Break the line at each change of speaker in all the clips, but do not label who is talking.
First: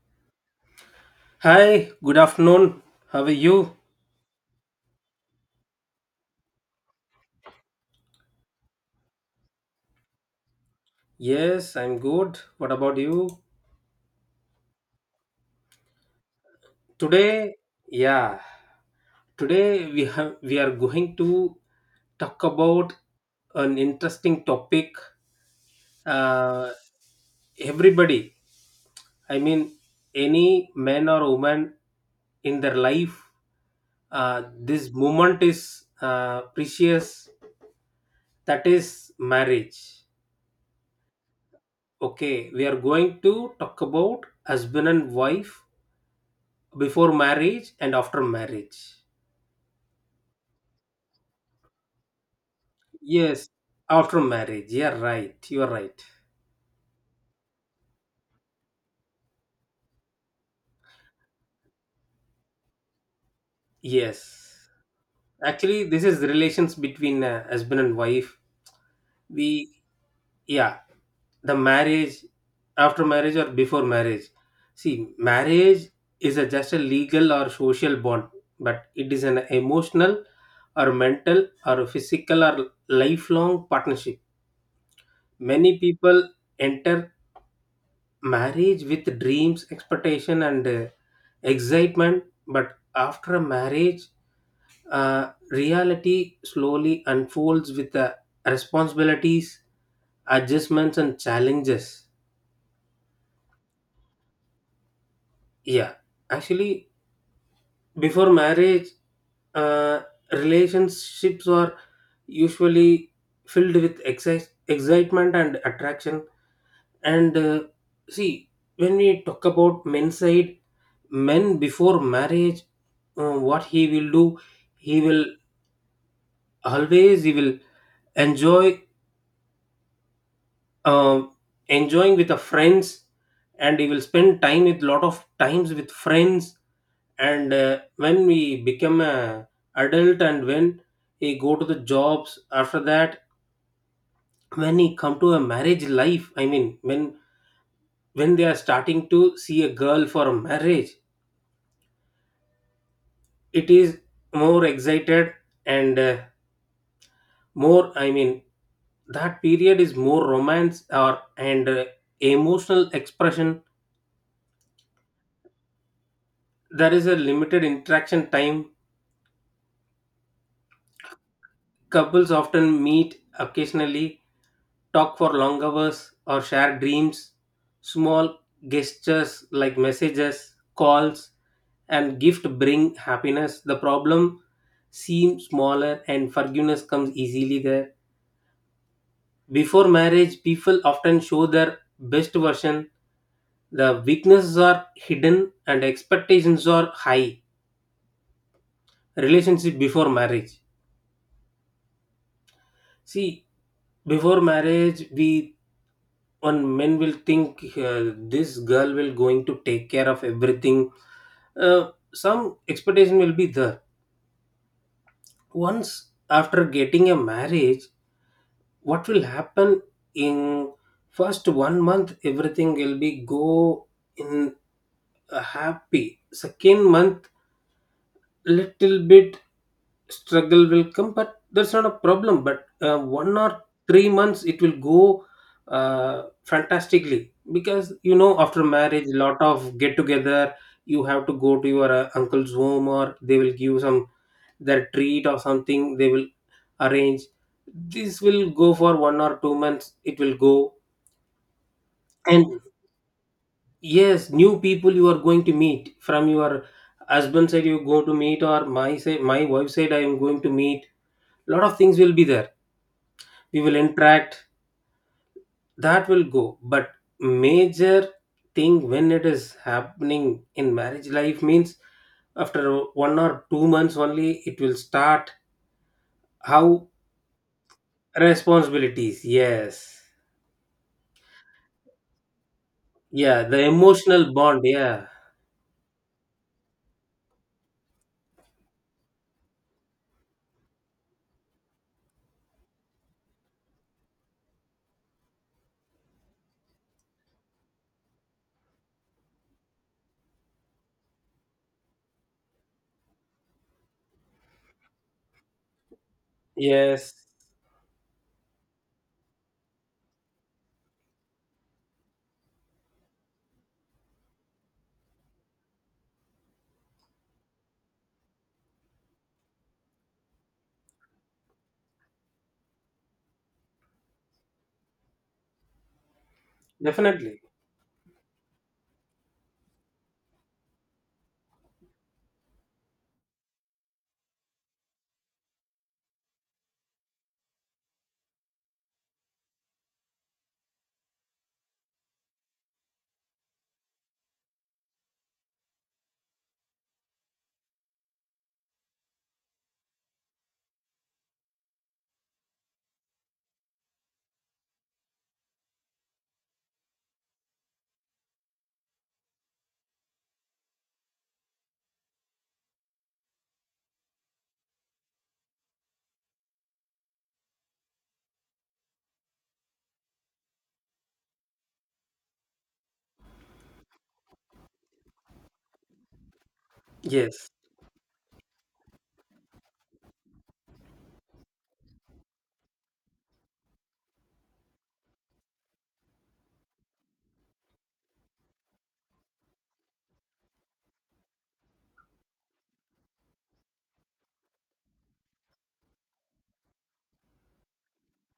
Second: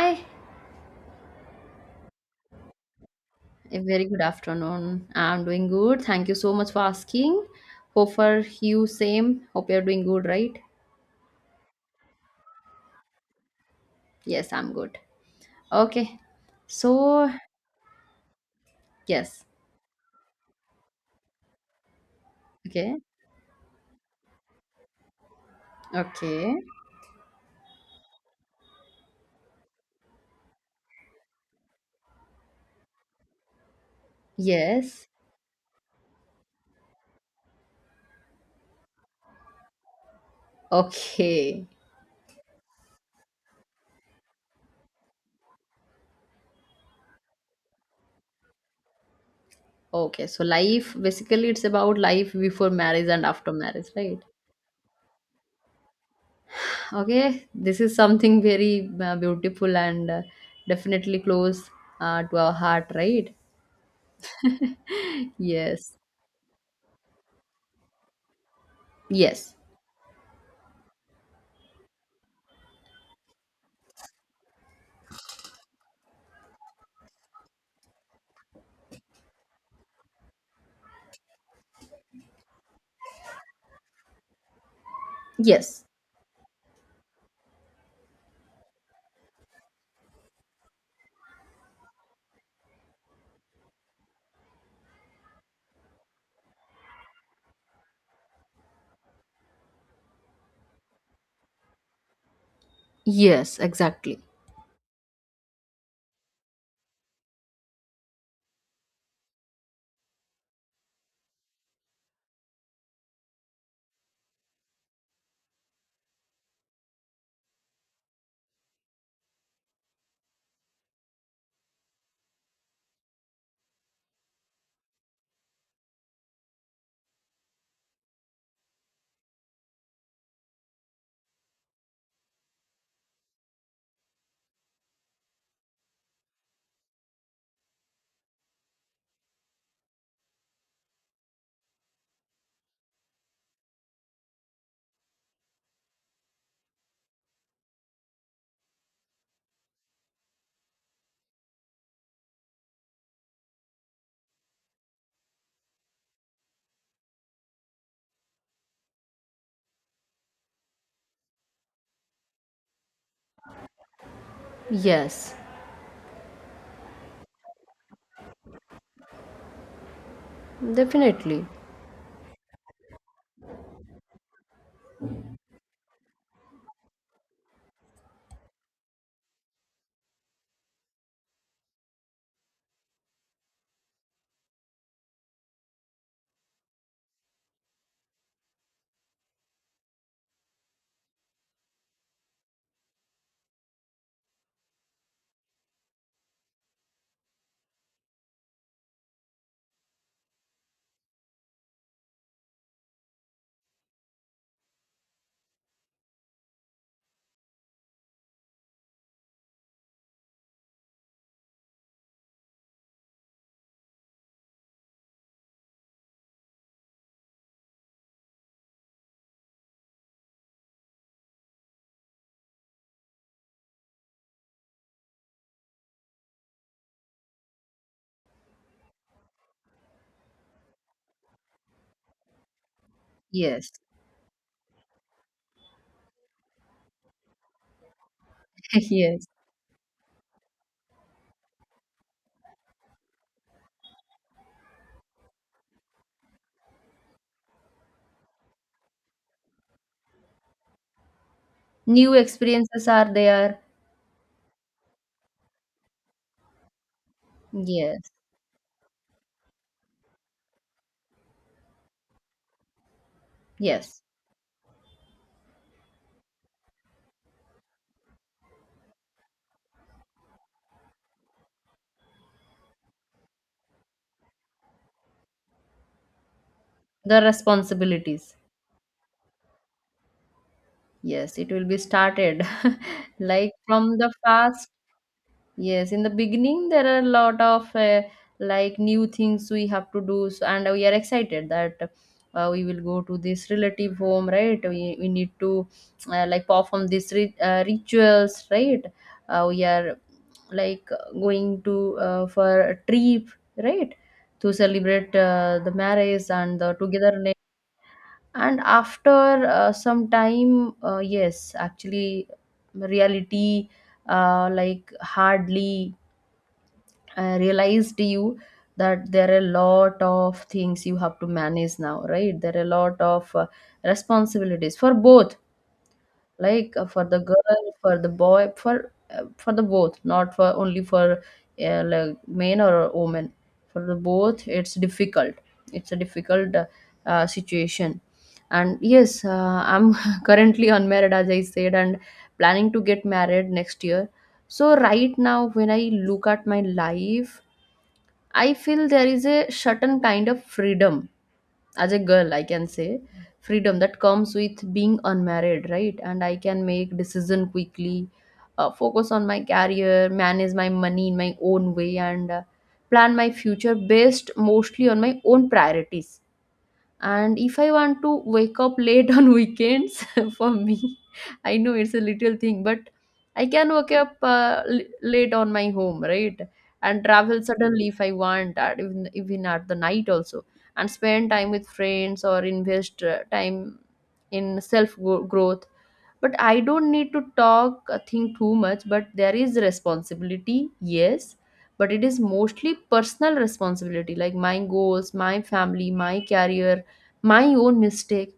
Hi,
Hi, good afternoon. How are you?
a very good afternoon. I'm doing good. Thank you so much for asking. Hope for you same. Hope you're doing good, right?
Yes, I'm good. What about you?
Yes, I'm good. Okay. So,
Today, yeah,
yes.
today we are going to talk about
Okay.
an interesting topic.
Okay.
Uh, Everybody, I mean, any man or woman in their life, this
Yes.
moment is precious. That is marriage.
Okay.
Okay, we are going to talk about husband and wife before marriage and after marriage.
Okay. So life basically it's about life before marriage and
Yes,
after marriage, right?
after marriage, yeah, right, you're right.
Okay. This is something very beautiful and definitely close to our heart, right?
Yes, actually
Yes.
this is relations between husband and wife.
Yes.
We yeah The marriage, after marriage or before marriage, see, marriage is a, just a legal or social bond, but it is an emotional or mental or physical or lifelong partnership. Many
Yes.
people enter Marriage with dreams, expectation, and excitement, but after a marriage, reality slowly unfolds with the responsibilities, adjustments, and challenges.
Yes, exactly.
Yeah, actually, before marriage, uh, relationships are usually filled with excitement and attraction. And see, when we talk about men's side, men before marriage, what he will do, he will always he will enjoy, uh, enjoying with the friends, and he will spend time with lot of times with friends. And when we become a adult, and when he go to the jobs after that, when he come to a marriage life, I mean when they are starting to see a girl for a marriage, it is more excited and more I mean that period is more romance or and emotional expression.
Yes,
There is a limited interaction time.
definitely.
Couples often meet occasionally, talk for long hours or share dreams. Small gestures like messages, calls and gift bring happiness. The problem seems smaller and forgiveness comes easily there. Before marriage, people often show their best version. The weaknesses are hidden and expectations are high. Relationship before marriage. See, before marriage, we, one men will think this girl will going to take care of everything. Some expectation will be there. Once after getting a marriage, what will happen in first 1 month? Everything will be go in happy. Second month little bit struggle will come but that's not a problem, but one or
Yes.
three months it will go fantastically, because you know after marriage
Yes.
lot of get together, you have to go to your uncle's home, or they will give some their treat or something they will arrange. This will go for 1 or 2 months, it will go.
New
And
experiences are there.
yes, new people you are going to meet, from your husband side you go
Yes,
to meet, or my side, my wife side I am going to meet. Lot of things will be there, we will
yes.
interact, that will go. But major thing when it is happening in marriage life means after 1 or 2 months only it will start, how.
The responsibilities.
Responsibilities, yes.
Yes, it will be started
Yeah,
like
the
from the
emotional bond,
past.
yeah.
Yes, in the beginning there are a lot of like new things we have to do, so, and we are excited that we will go to this relative home, right? We need to like perform these rituals, right? We are like going to for a trip, right? To celebrate the marriage and the
Yes,
togetherness. And after some time, yes, actually, reality like hardly I realized you that there are a lot of things you have to manage now, right? There are a lot of responsibilities for both, like for the
definitely.
girl, for the boy, for the both, not for only for like men or women. For the both, it's difficult. It's a difficult situation. And yes, I'm currently unmarried, as I said, and planning to get married next year. So right now, when I look at my life, I feel there is a certain kind of freedom. As a girl, I can say, freedom that comes with being unmarried, right? And I can make decision quickly, focus on my career, manage my money in my own way, and plan my future based mostly on my own priorities. And if I want to wake up late on weekends, for me, I know it's a little thing, but I can wake up late on my home, right? And travel
Yes,
suddenly if I want at, even, even at the night also, and spend time with friends or invest time in self growth. But I don't need to talk a thing too much, but there is responsibility. Yes, but it is mostly personal responsibility, like my goals, my family, my career, my own mistake.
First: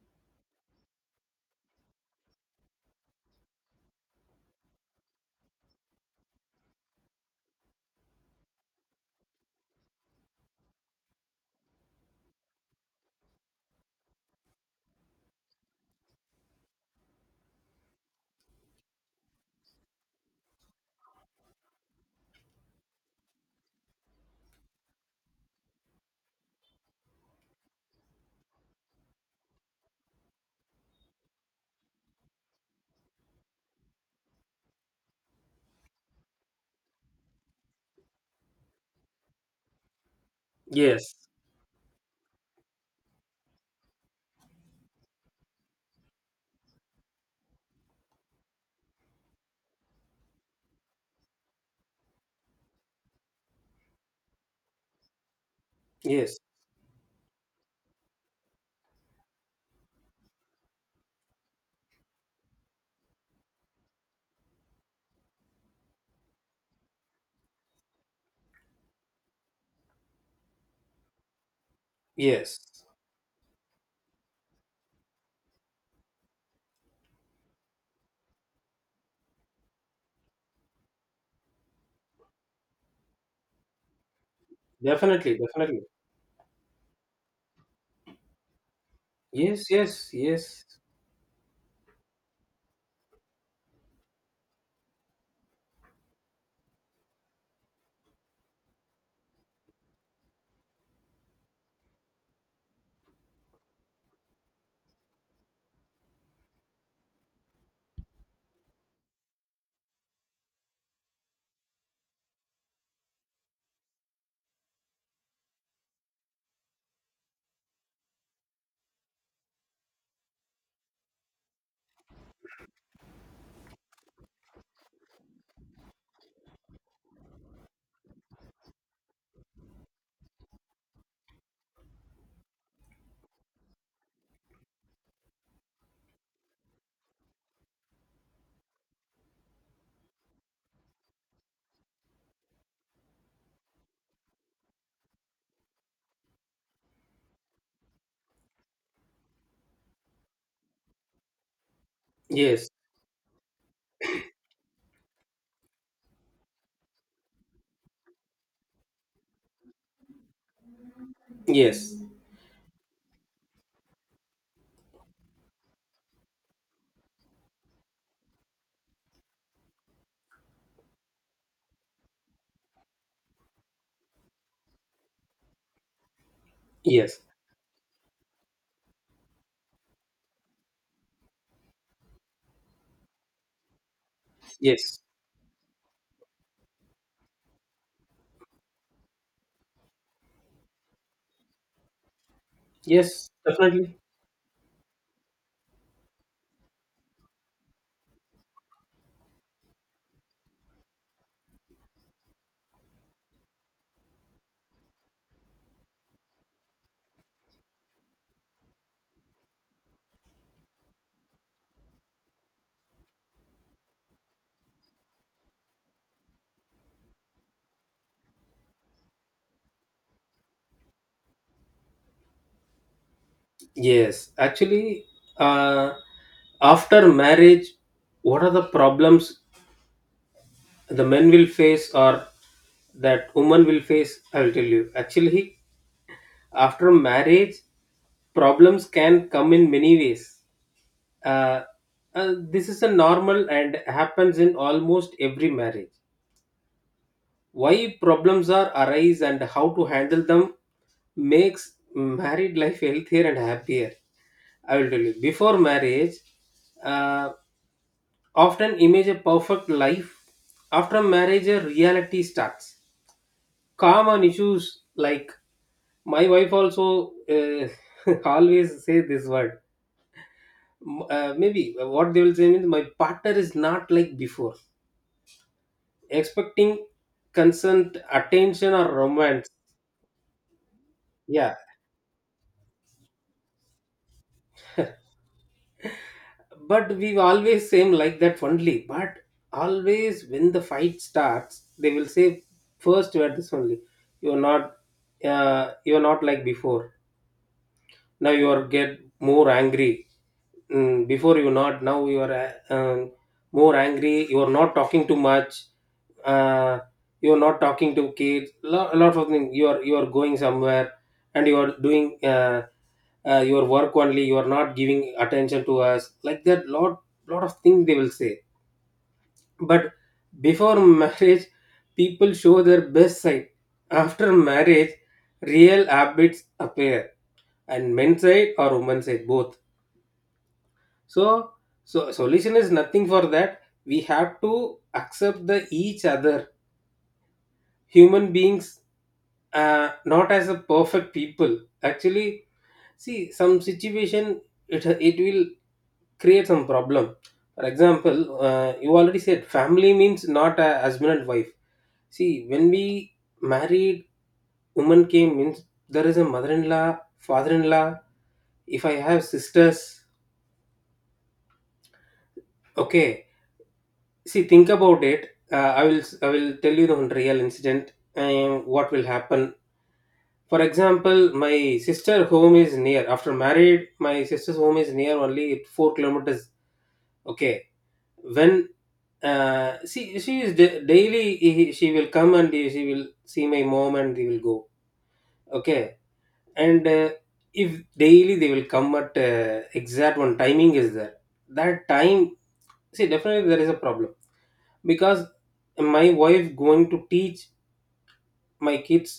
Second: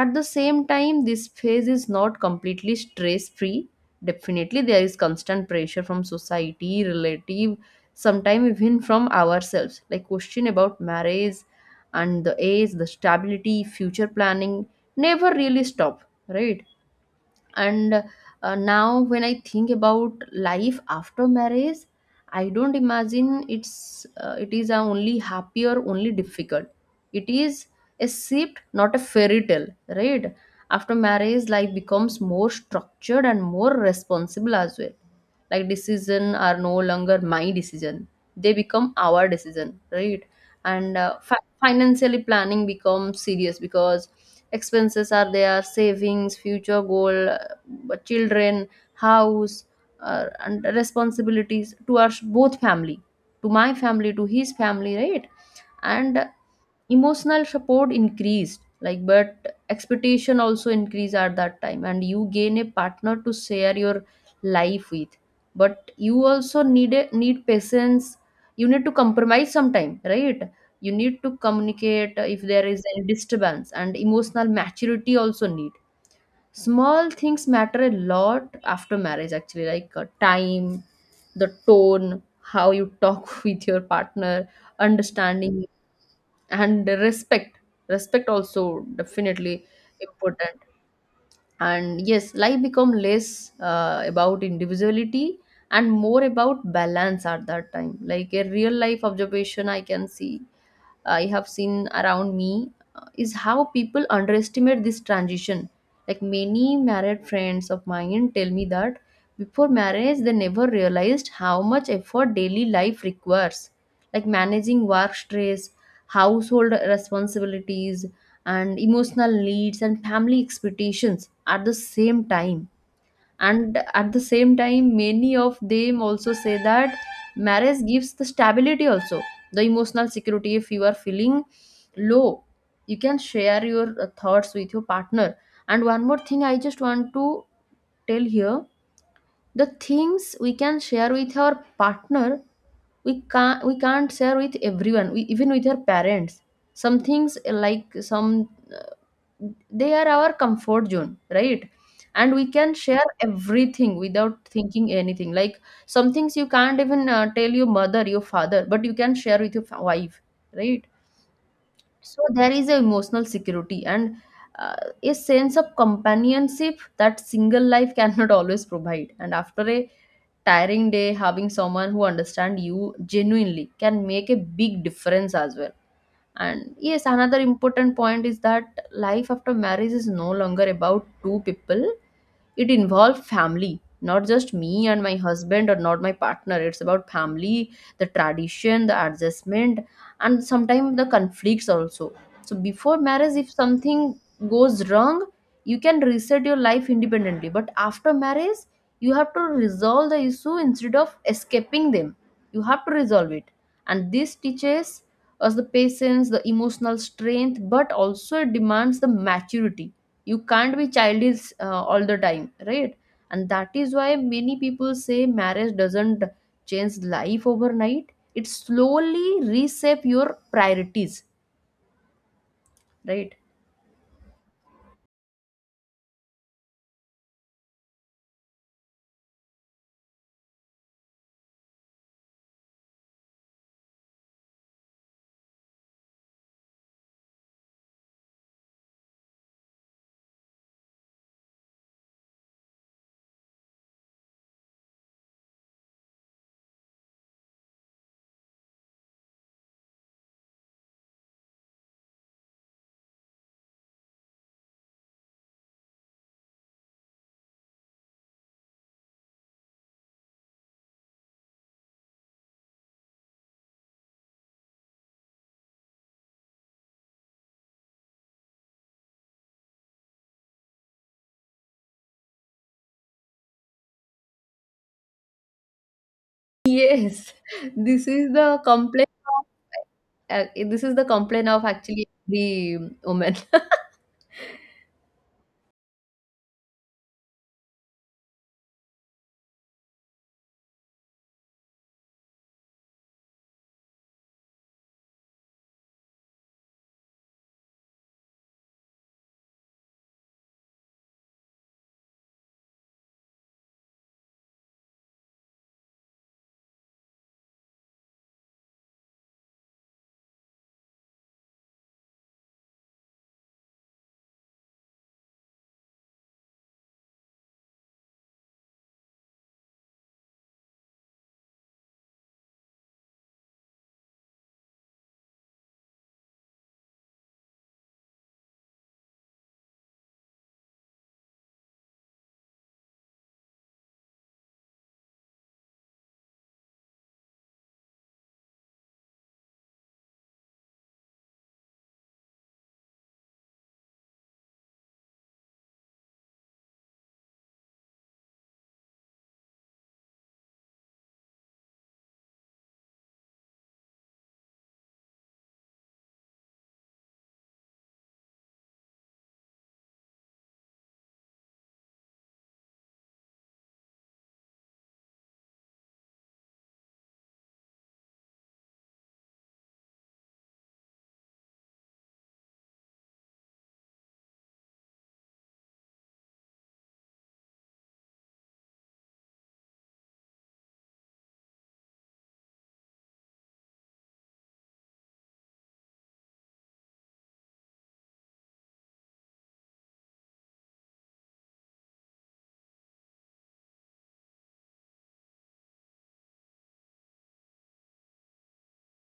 At the same time, this phase is not completely stress free. Definitely there is constant pressure from society, relative, sometimes even from ourselves, like question about marriage and the age, the stability, future planning, never really stop, right? And now when I think about life after marriage, I don't imagine it is a only happy or only difficult. It is a shift, not a fairy tale, right? After marriage life becomes more structured and more responsible as well. Like decision are no longer my decision, they become our decision, right? And
yes,
financially planning becomes serious because expenses are there, savings, future goal, children, house, and responsibilities to our both family, to my family, to his family, right? And
yes,
emotional support increased, like, but expectation also increased at that time, and you gain a partner to share your life with, but you also need a, need patience. You need to compromise sometime, right? You need to communicate if
yes.
there is any disturbance, and emotional maturity also need. Small things matter a lot after marriage, actually, like time, the tone how you talk with your partner,
Definitely,
understanding,
definitely.
and respect. Respect also definitely
Yes, yes, yes,
important. And yes, life become less about individuality and more about balance at that time. Like a real life observation I can see, I have seen around me, is how people underestimate this transition. Like many married friends of mine tell me that before marriage they never realized how much effort daily life requires, like managing work stress, household responsibilities, and emotional needs and family expectations at the same time. And at the same time many of them also say that marriage gives the stability also, the emotional security. If you are feeling low, you can share your thoughts with your partner. And one more thing I just want to tell here, the things we can share with our partner, we can't share with everyone, we, even with our parents. Some things like some, they are our comfort zone, right? And we
yes,
can share everything without thinking anything. Like some things you can't even tell your mother your father, but you can share with your wife, right?
yes,
So there is a emotional security and uh, a sense of companionship that single life cannot always provide. And after a tiring day, having someone who understand you genuinely can make a big difference as well. And yes,
yes,
another important point is that life after marriage is no longer about two people. It involves family, not just me
yes,
and my husband or not my partner. It's about family, the tradition, the adjustment, and sometimes the conflicts also. So before
yes,
marriage, if
definitely.
something goes wrong, you can reset your life independently. But after marriage, you have to resolve the issue instead of escaping them, you have to resolve it. And this teaches us the patience, the emotional strength, but also it demands the maturity. You can't be childish all the time, right? And that is why many people say marriage doesn't change life overnight, it slowly reshape your priorities, right?
Yes, actually, uh, after marriage, what are the problems the men will face or that woman will face? I will tell you. Actually, after marriage, problems can come in many ways. Uh, this is a normal and happens in almost every marriage. Why problems are arise and how to handle them makes married life healthier and happier. I will tell you, before marriage, uh, often image a perfect life. After marriage a reality starts. Common issues like, my wife also always say this word. Maybe what they will say means, my partner is not like before, expecting
Yes,
consent,
this is the
attention or
complaint
romance.
of, this is the complaint
Yeah,
of actually the woman.
but we always seem like that only, but always when the fight starts they will say, first you are this only, you are not you are not like before, now you are get more angry. Before you not, now you are uh, um, more angry, you are not talking too much, uh, you are not talking to kids, a lot of things, you are going somewhere and you are doing your work only, you are not giving attention to us, like that, lot of things they will say. But before marriage people show their best side. After marriage real habits appear, and men's side or women's side both. So, so solution is nothing for that, we have to accept the each other human beings, not as a perfect people. Actually, see, some situation, it will create some problem. For example, you already said family means not a husband and wife. See, when we married, woman came means there is a mother-in-law, father-in-law. If I have sisters, okay. See, think about it. I will tell you the one real incident and what will happen. For example, my sister home is near. After married, my sister's home is near only 4 kilometers. Okay, when she is daily she will come and she will see my mom and they will go. Okay, and if daily they will come at exact one timing is there, that time, see, definitely there is a problem, because my wife going to teach my kids,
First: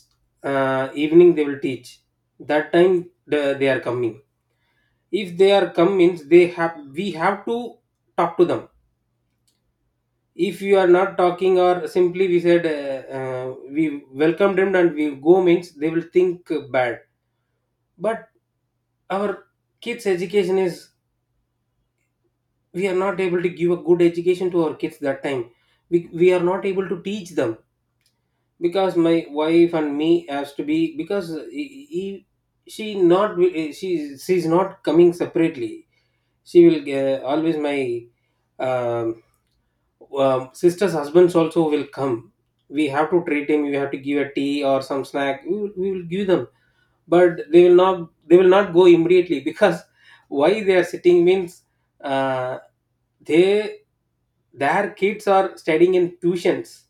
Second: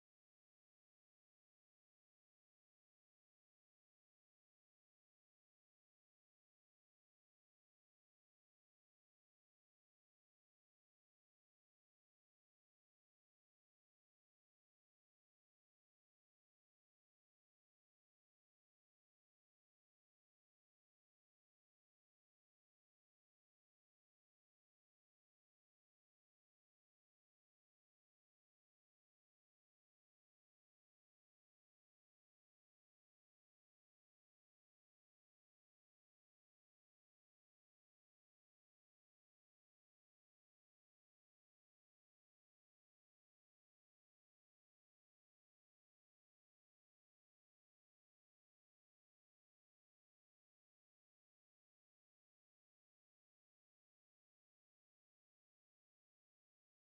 evening they will teach. That time they are coming. If they are come means they have, we have to talk to them. If you are not talking, or simply we said, we welcomed them and we go means they will think bad. But our kids education is, we are not able to give a good education to our kids that time, we are not able to teach them, because my wife and me has to be, because she not, she's not coming separately. She will always, my um, sister's husbands also will come. We have to treat him. We have to give a tea or some snack. We will give them, but they will not. They will not go immediately because why they are sitting means, uh, they, their kids are studying in tuitions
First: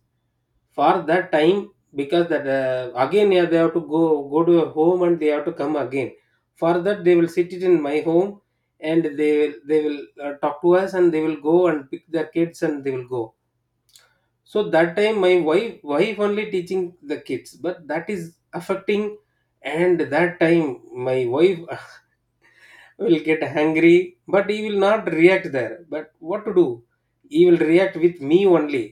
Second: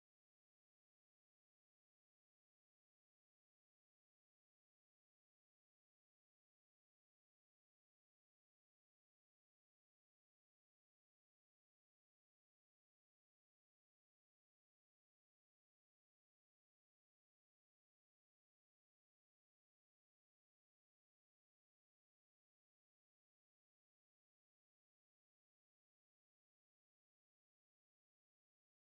for that time, because that again, yeah, they have to go to a home and they have to come again. For that they will sit it in my home, and they will talk to us and they will go and pick their kids and they will go. So that time my wife only teaching the kids, but that is affecting. And that time my wife will get angry, but he will not react there, but what to do, he will react with me only.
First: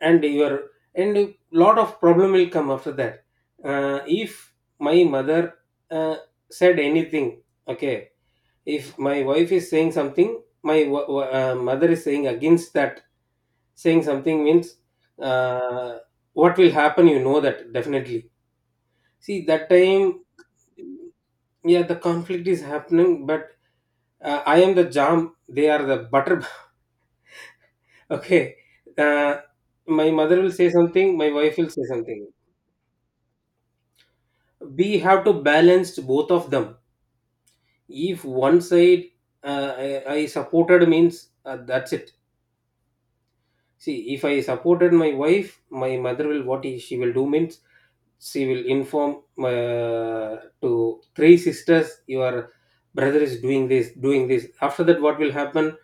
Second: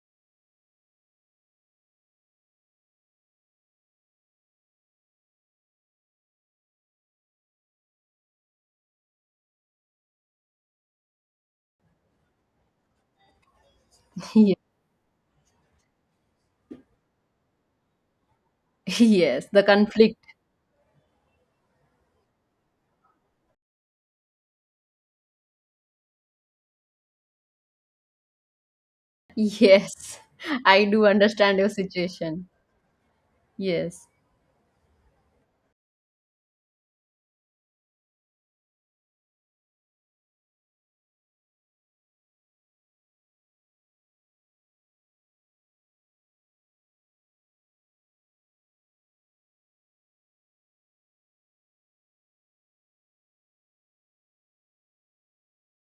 and your and a lot of problem will come after that. If my mother uh, said anything, okay, if my wife is saying something, my mother is saying against that, saying something
Ye-
means, uh, what will happen, you know that definitely. See,
Yes, the
that
conflict.
time, yeah, the conflict is happening, but I am the jam, they are the butter, okay. uh, my
Yes,
mother will say
I do
something, my wife
understand
will
your
say something,
situation. Yes,
we have to balance both of them. If one side uh, I, I supported means, that's it. See, if I supported my wife, my mother will, what she will do means, she will inform uh, to three sisters, your brother is doing this, doing this. After that what will happen,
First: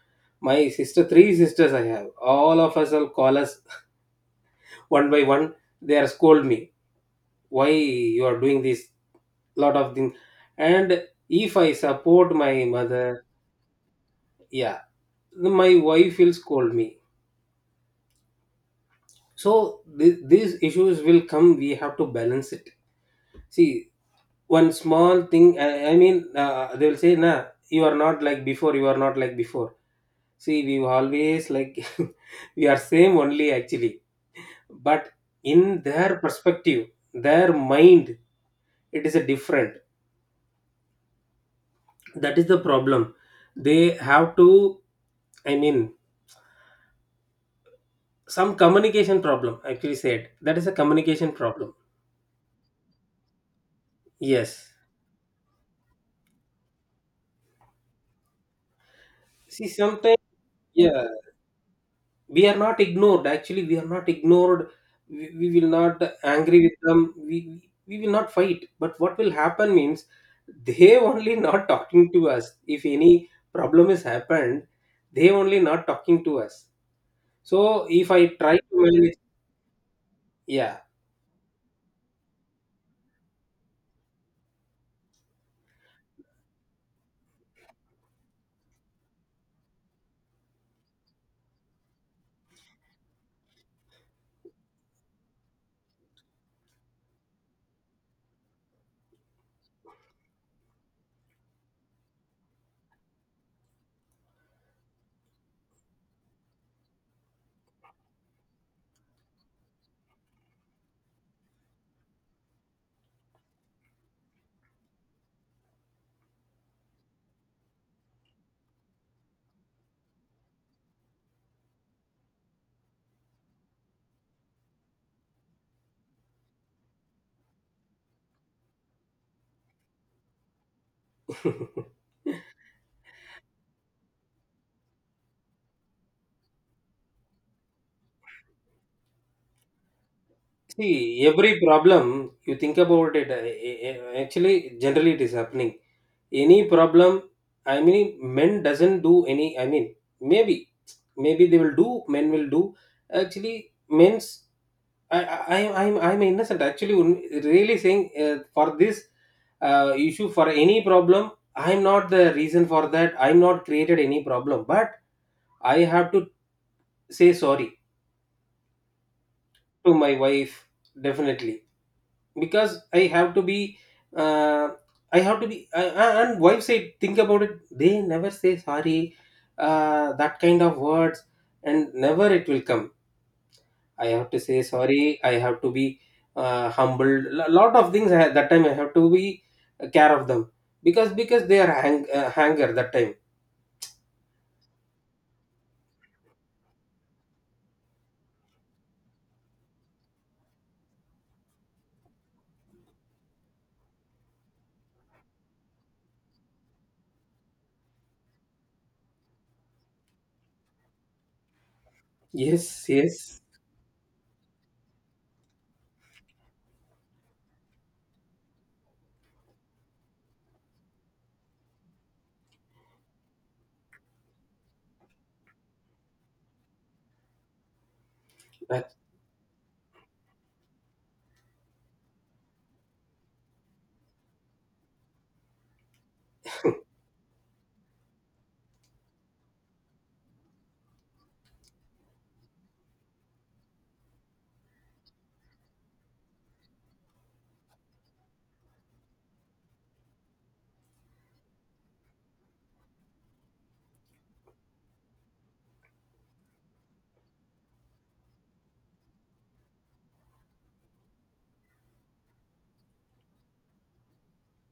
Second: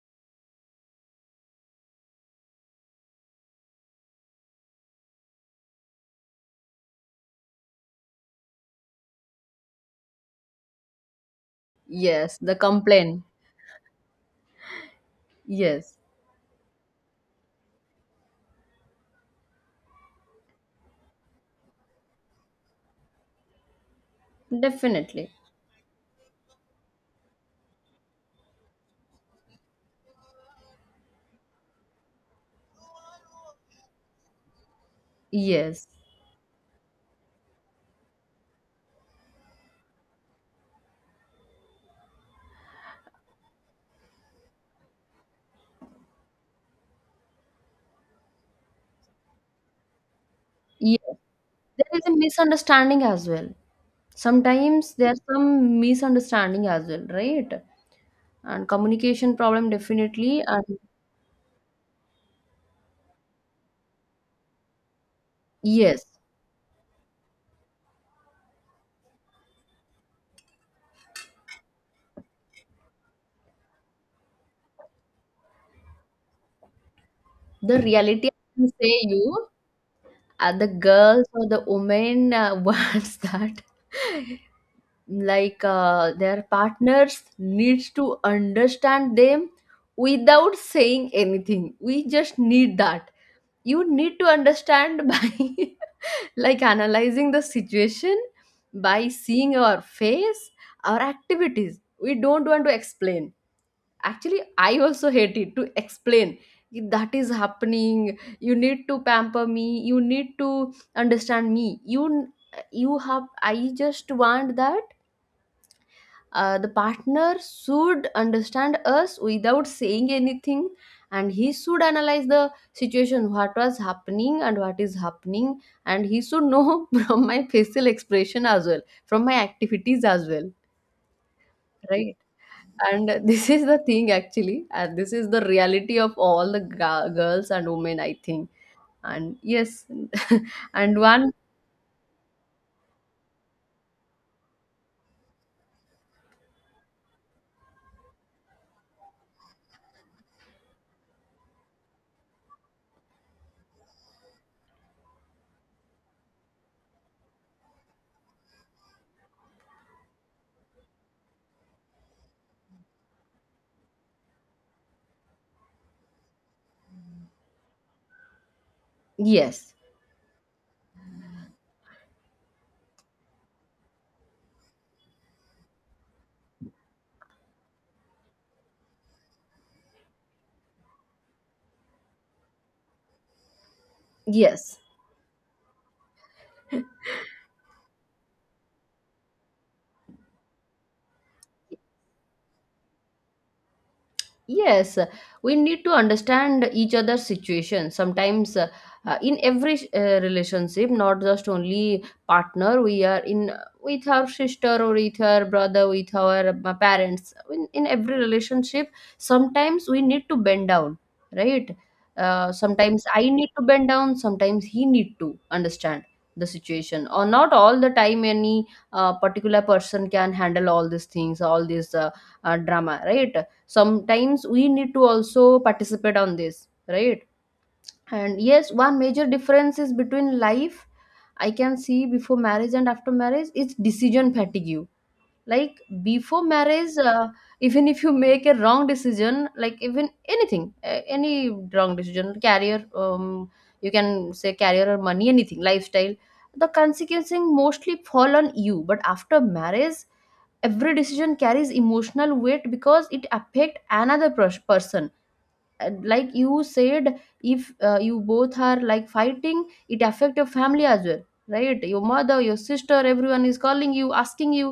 my sister, three sisters I have, all of us will call us one by one, they are scold me, why you are doing this, lot of things. And if I support
yes,
my
the complaint.
mother, yeah, my
Yes,
wife will scold me. So these issues will come, we have to balance it. See, one small
definitely.
thing, I mean, they will say, nah, you are not like before, you are not like before. See, we always like we are same only actually, but in
Yes,
their perspective, their mind it is a different, that is the problem. They have to, I mean, some communication problem, actually said, that is a
yes.
communication problem.
There is a misunderstanding as well.
Yes,
Sometimes there's some misunderstanding as well, right? And communication
see,
problem
sometimes,
definitely. And
yeah, we are not ignored, actually we are not ignored, we will not
yes,
angry with them, we will not fight, but what will happen means, they only not talking to us. If any problem has happened, they only not talking to us. So
the
if I
reality I
try
can
to
say
manage,
you, the
yeah
girls or the women wants that, like their partners needs to understand them without saying anything. We just need that you need to understand by like analyzing the situation, by seeing our face, our activities. We don't want to explain. Actually I also hate it to explain. That is happening, you need to pamper me, you need to understand me, you have, I just want that the partner should understand us without saying anything. And he should analyze the situation, what was happening and what is happening. And he should know from my facial expression as well, from my activities as well, right? And this is the thing actually, and this is the reality of all the girls and women I think. And yes, and
See,
one,
every problem, you think about it, actually, generally it is happening. Any problem, I mean, men doesn't do any, I mean, maybe maybe they will do men will do actually men's I I'm innocent actually really saying for this issue, for any problem. I'm not the reason for that. I'm not created any problem, but I have to say sorry
yes,
to my wife, definitely, because I have to be, uh, I have to be, and wife say think about it, they never say sorry, that kind of words, and never it will come. I have to say
yes.
sorry. I have to be humbled. A lot of things I had, that time I have to be care of them, because they are hang, hanger that time.
Yes, we need to understand each other's situation. Sometimes, in every relationship, not just only partner, we are in with our sister or with our brother, with our parents. In every relationship, sometimes we need to bend down, right?
Yes,
Sometimes I
yes,
need to bend down. Sometimes he need to understand the situation. Or not all the time, any particular person can handle all these things, all this drama, right? Sometimes we need to also participate on this, right? And yes, one major difference is between life, I can see, before marriage and after marriage is decision fatigue. Like before marriage even if you make a wrong decision, like even anything any wrong decision, career, you can say career or money anything lifestyle, the consequences mostly fall on you. But after marriage, every decision carries emotional weight because it affects another person. And like you said, if you both are like fighting, it affect your family as well, right? Your mother, your sister, everyone is calling you, asking you.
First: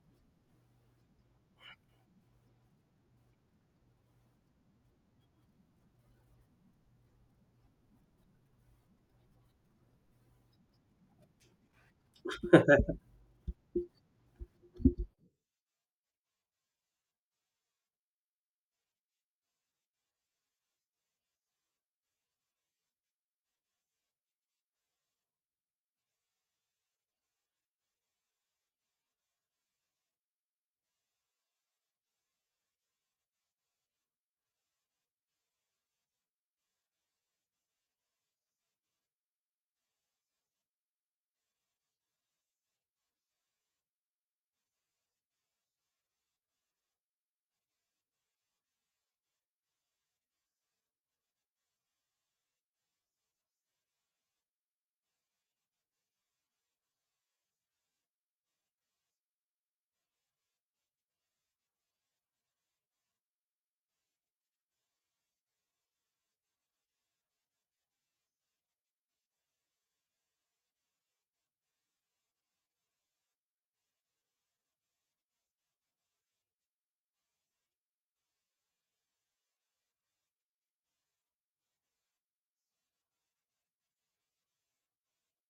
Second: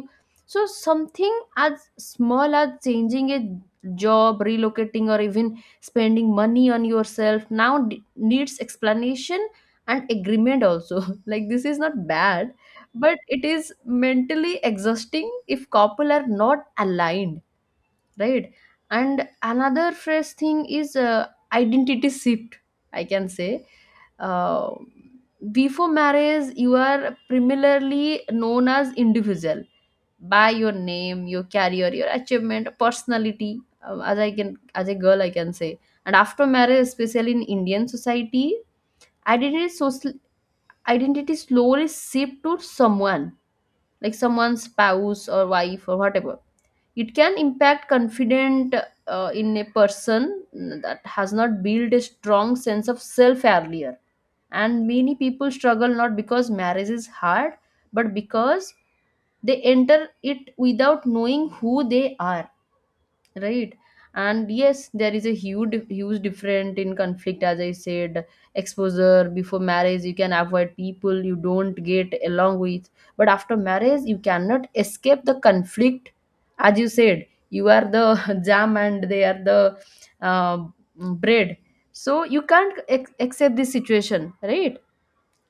So something as small as changing a job, relocating, or even spending money on yourself now needs explanation and agreement also. Like this is not bad, but it is mentally exhausting if couple are not aligned, right? And another fresh thing is identity shift, I can say. Uh, before marriage you are primarily known as individual, by your name, your career, your achievement, personality, as I can as a girl I can say. And after marriage, especially in Indian society, identity social identity slowly shift to someone, like someone's spouse or wife or whatever. It can impact confident in a person that has not built a strong sense of self earlier. And many people struggle not because marriage is hard, but because they enter it without knowing who they are, right? And yes, there is a huge huge difference in conflict. As I said, exposure, before marriage you can avoid people you don't get along with, but after marriage you cannot escape the conflict. As you said, you are the jam and they are the uh, bread. So you can't accept this situation, right?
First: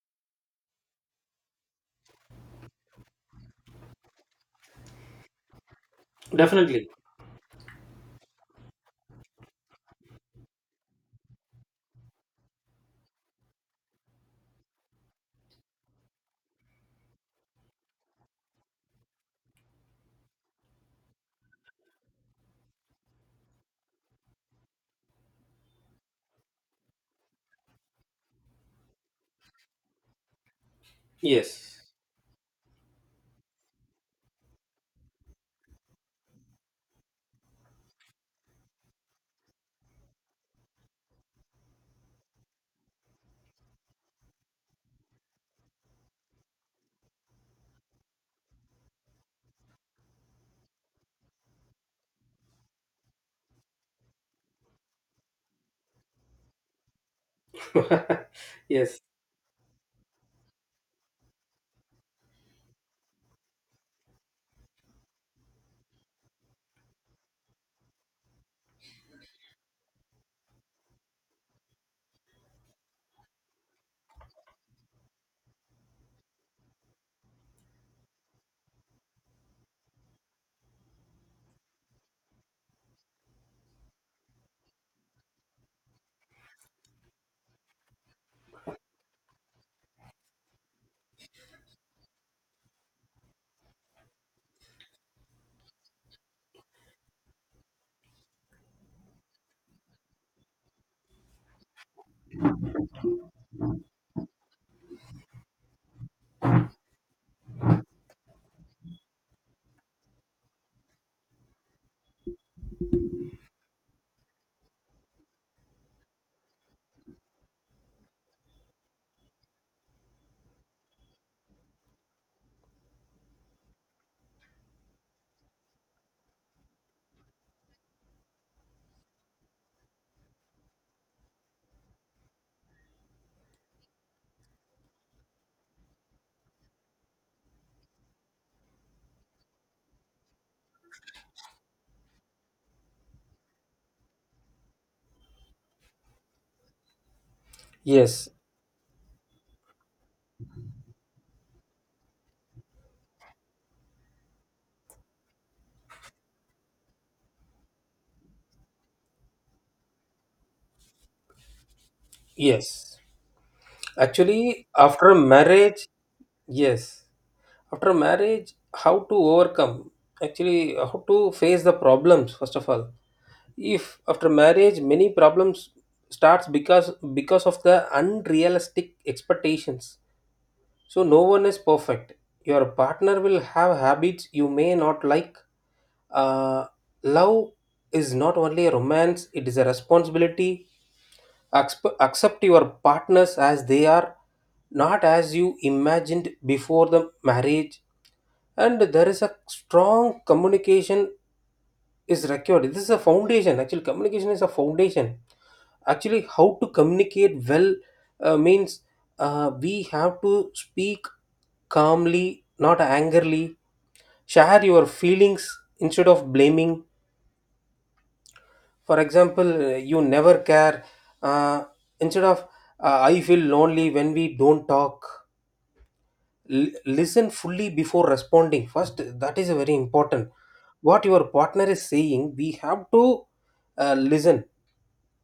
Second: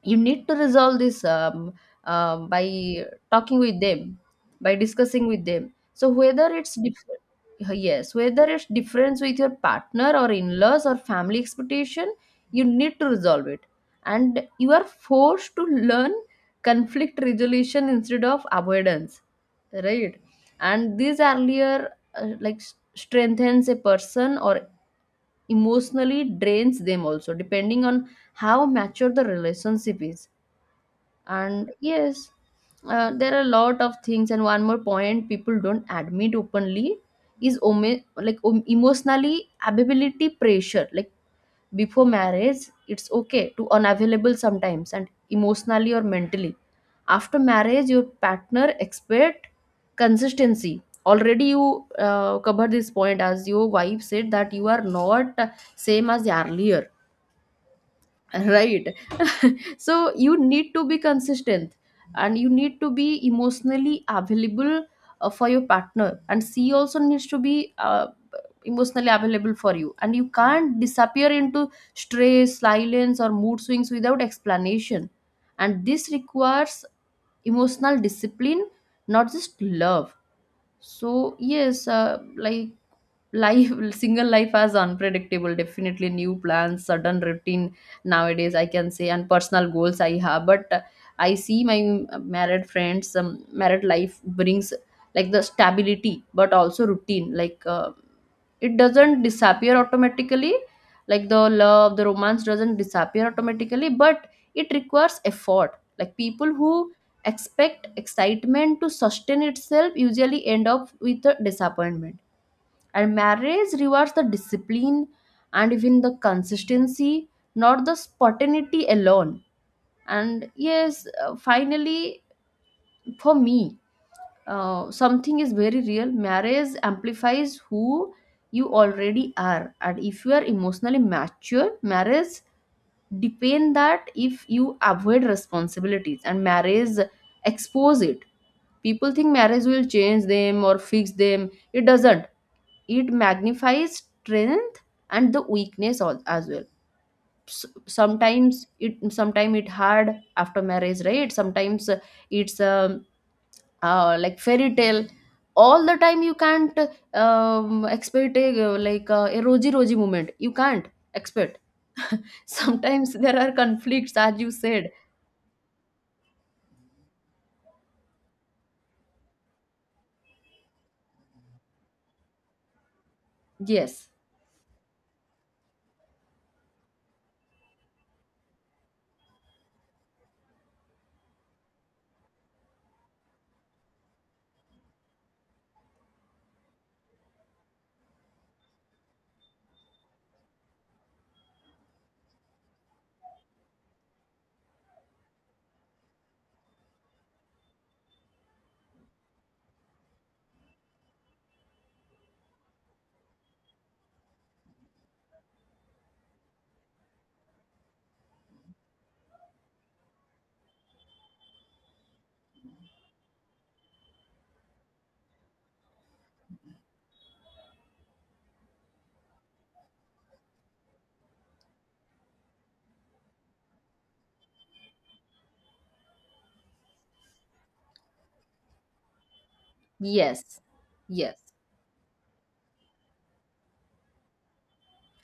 You need to resolve this by talking with them by discussing with them. So whether it's
definitely.
different, yes, whether it's difference with your partner or in-laws or family expectation, you need to resolve it. And you are forced to learn conflict resolution instead of avoidance, right? And these earlier like strengthens a person or emotionally drains them also, depending on how mature the relationship is. And
Yes,
yes, there are a lot of things, and one more point people don't admit openly is like emotionally availability pressure. Like before marriage it's okay to unavailable sometimes and emotionally or mentally. After marriage your partner expect consistency already. You covered this point as your wife said, that you are not same as earlier, right?
yes,
So you need to be consistent and you need to be emotionally available for your partner, and she also needs to be emotionally available for you, and you can't disappear into stress silence or mood swings without explanation. And this requires emotional discipline, not just love. So yes, like life single life as unpredictable, definitely, new plans, sudden routine nowadays I can say, and personal goals I have. But I see my married friends, married life brings like the stability but also routine. Like it doesn't disappear automatically, like the love, the romance doesn't disappear automatically, but it requires effort. Like people who expect excitement to sustain itself usually end up with a disappointment, and marriage rewards the discipline and even the consistency, not the spontaneity alone. And yes, finally, for me, something is very real. Marriage amplifies who you already are. And if you are emotionally mature, marriage depend that. If you avoid responsibilities and marriage expose it. People think marriage will change them or fix them. It doesn't, it magnifies strength and the weakness as well.
yes,
Sometimes it, sometimes it hard after marriage, right? Sometimes it's like fairy tale all the time. You can't expect a like a rosy moment. You can't expect.
yes.
Sometimes there are conflicts, as you
Actually,
said.
after marriage, yes. After marriage, how to overcome? Actually, how to face the problems? First of all, if
Yes.
after marriage many problems starts because of the unrealistic expectations. So no one is perfect. Your partner will have habits you may not like. uh, Love is not only a romance, it is a responsibility. Accept your partners as they are, not as you imagined before the marriage. And there is a strong communication is required. This is a foundation. Actually, communication is a foundation. Actually, how to communicate well? Means We have to speak calmly, not angrily. Share your feelings instead of blaming. For example, you never care. Uh, instead of I feel lonely when we don't talk. Listen fully before responding. First, that is very important.
Yes.
What your
Yes,
partner is saying, we have to listen.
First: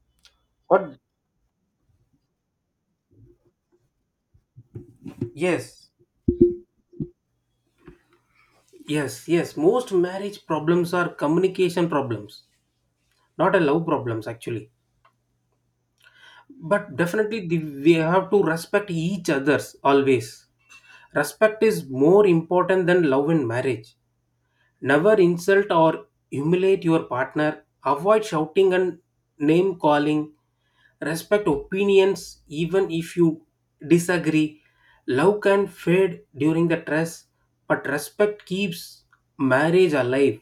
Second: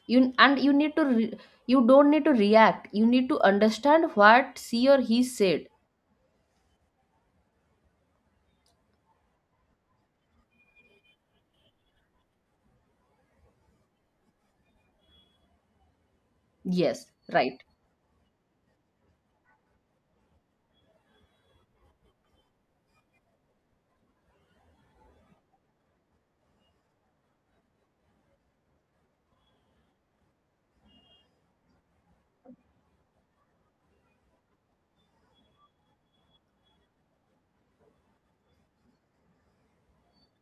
you and you need
What?
to you don't need to react, you need to understand what she or he said.
Yes, yes, yes. Most marriage problems are communication problems, not a love problems actually. But
Yes.
definitely, the,
Right.
we have to respect each others always. Respect is more important than love in marriage. Never insult or humiliate your partner. Avoid shouting and name calling. Respect opinions even if you disagree. Love can fade during the stress, but respect keeps marriage alive.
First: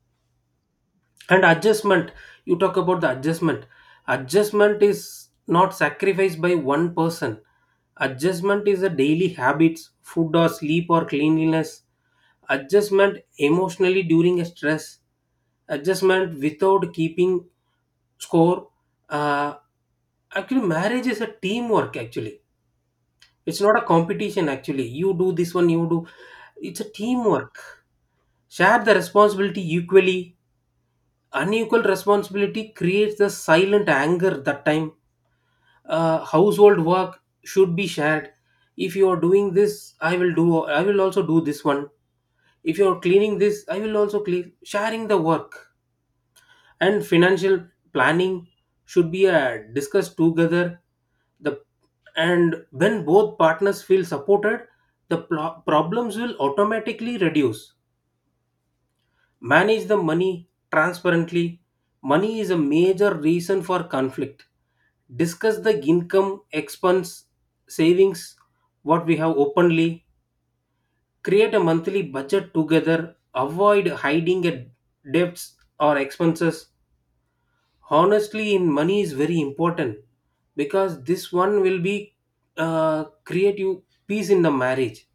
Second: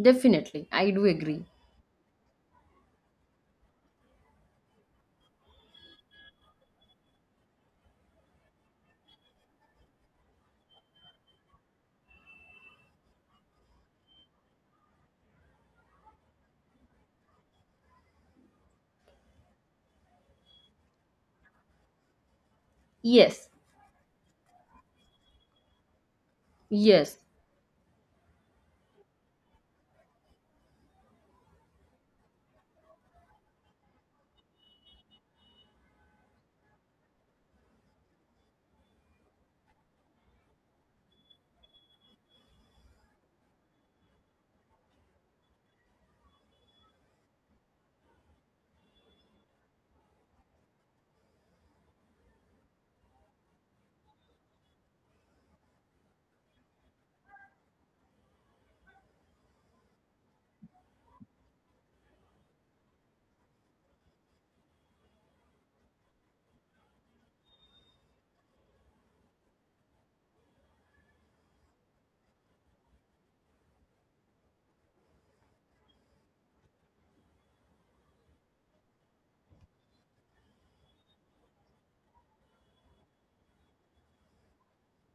Definitely, I do
And
agree.
adjustment, you talk about the adjustment. Adjustment is not sacrificed by one person. Adjustment is a daily habits: food or sleep or cleanliness. Adjustment emotionally during a stress. Adjustment without keeping score. uh, Actually marriage is a teamwork actually,
Yes,
it's not a competition actually. You do this one, you do, it's a
yes,
teamwork. Share the responsibility equally. Unequal responsibility creates the silent anger that time. Household work should be shared. If you are doing this, I will do, I will also do this one. If you are cleaning this, I will also clean, sharing the work. And financial planning should be discussed together. The, and when both partners feel supported, the problems will automatically reduce. Manage the money transparently. Money is a major reason for conflict. Discuss the income, expense, savings, what we have, openly. Create a monthly budget together. Avoid hiding at debts or expenses. Honestly, in money is very important because this one will be create you peace in the marriage.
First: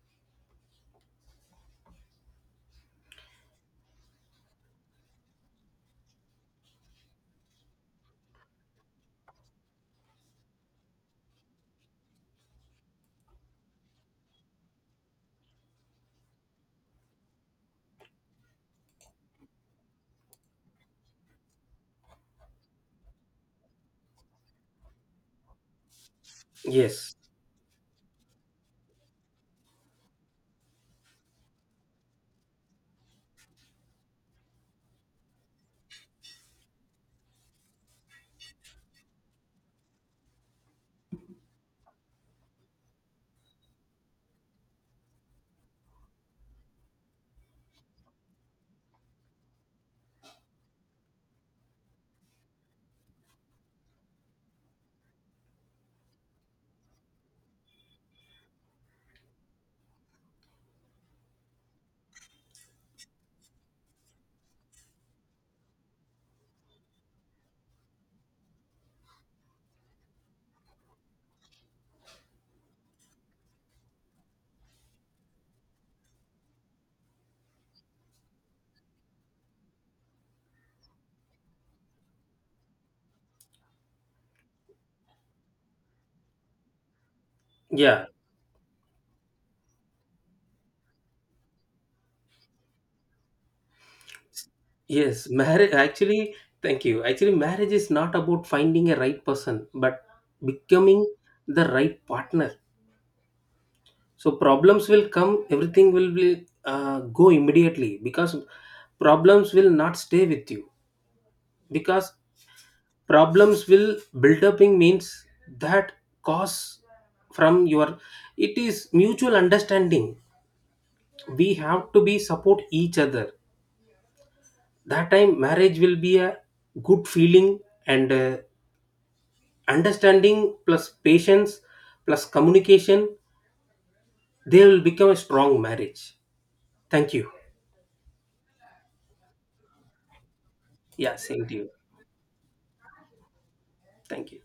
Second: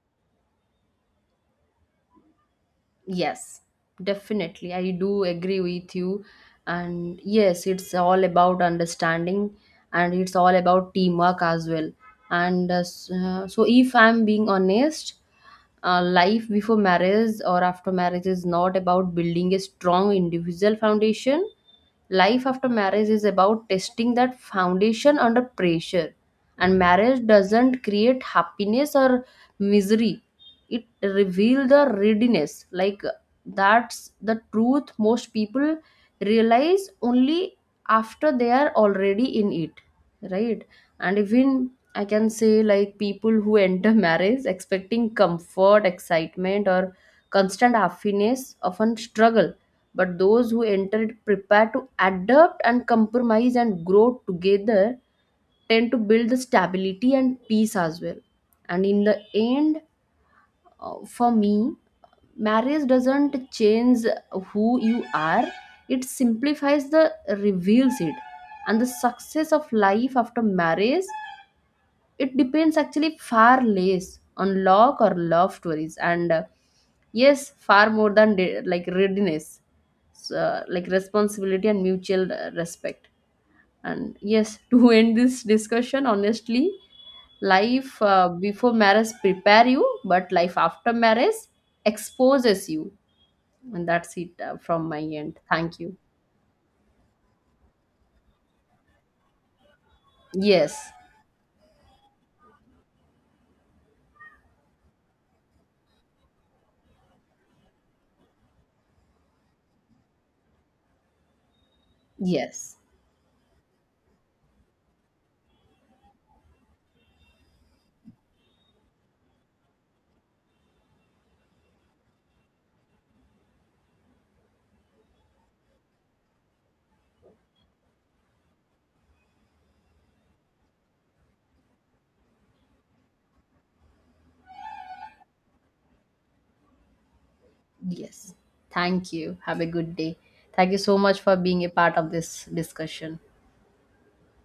yes. Definitely, I do agree with you. And yes, it's all about understanding, and it's all about teamwork as well. And so, if I'm being honest, life before marriage or after marriage is not about building a strong individual foundation. Life after marriage is about testing that foundation under pressure. And
Yes.
marriage doesn't create happiness or misery. It reveals the readiness. Like that's the truth most people realize only after they are already in it, right? And even I can say like people who enter marriage expecting comfort, excitement, or constant happiness often struggle, but those who enter it prepared to adapt and compromise and grow together tend to build the stability and peace as well. And in the end, for me, marriage doesn't change who you are, it simplifies the, reveals it. And the success of life after marriage, it depends actually far less on luck or love stories and yes, far more than like readiness. So, like responsibility and mutual respect. And yes, to end this discussion honestly, life
Yeah.
before marriage prepare you but life after marriage exposes you. And that's it, from my
Yes,
end,
marriage
thank you.
actually, thank you. Actually, marriage is not about finding a right person, but
Yes.
becoming the right partner. So problems will come, everything will be, go immediately because problems will not stay with you. Because
Yes.
problems will build up in means that cause from your, it is mutual understanding. We have to be support each other. That time marriage will be a good feeling, and understanding plus patience plus communication, they will become a strong marriage. Thank you.
Yes. Thank you. Have a good day. Thank you so
Yeah,
much for
same to
being
you.
a part of this discussion.
Thank you.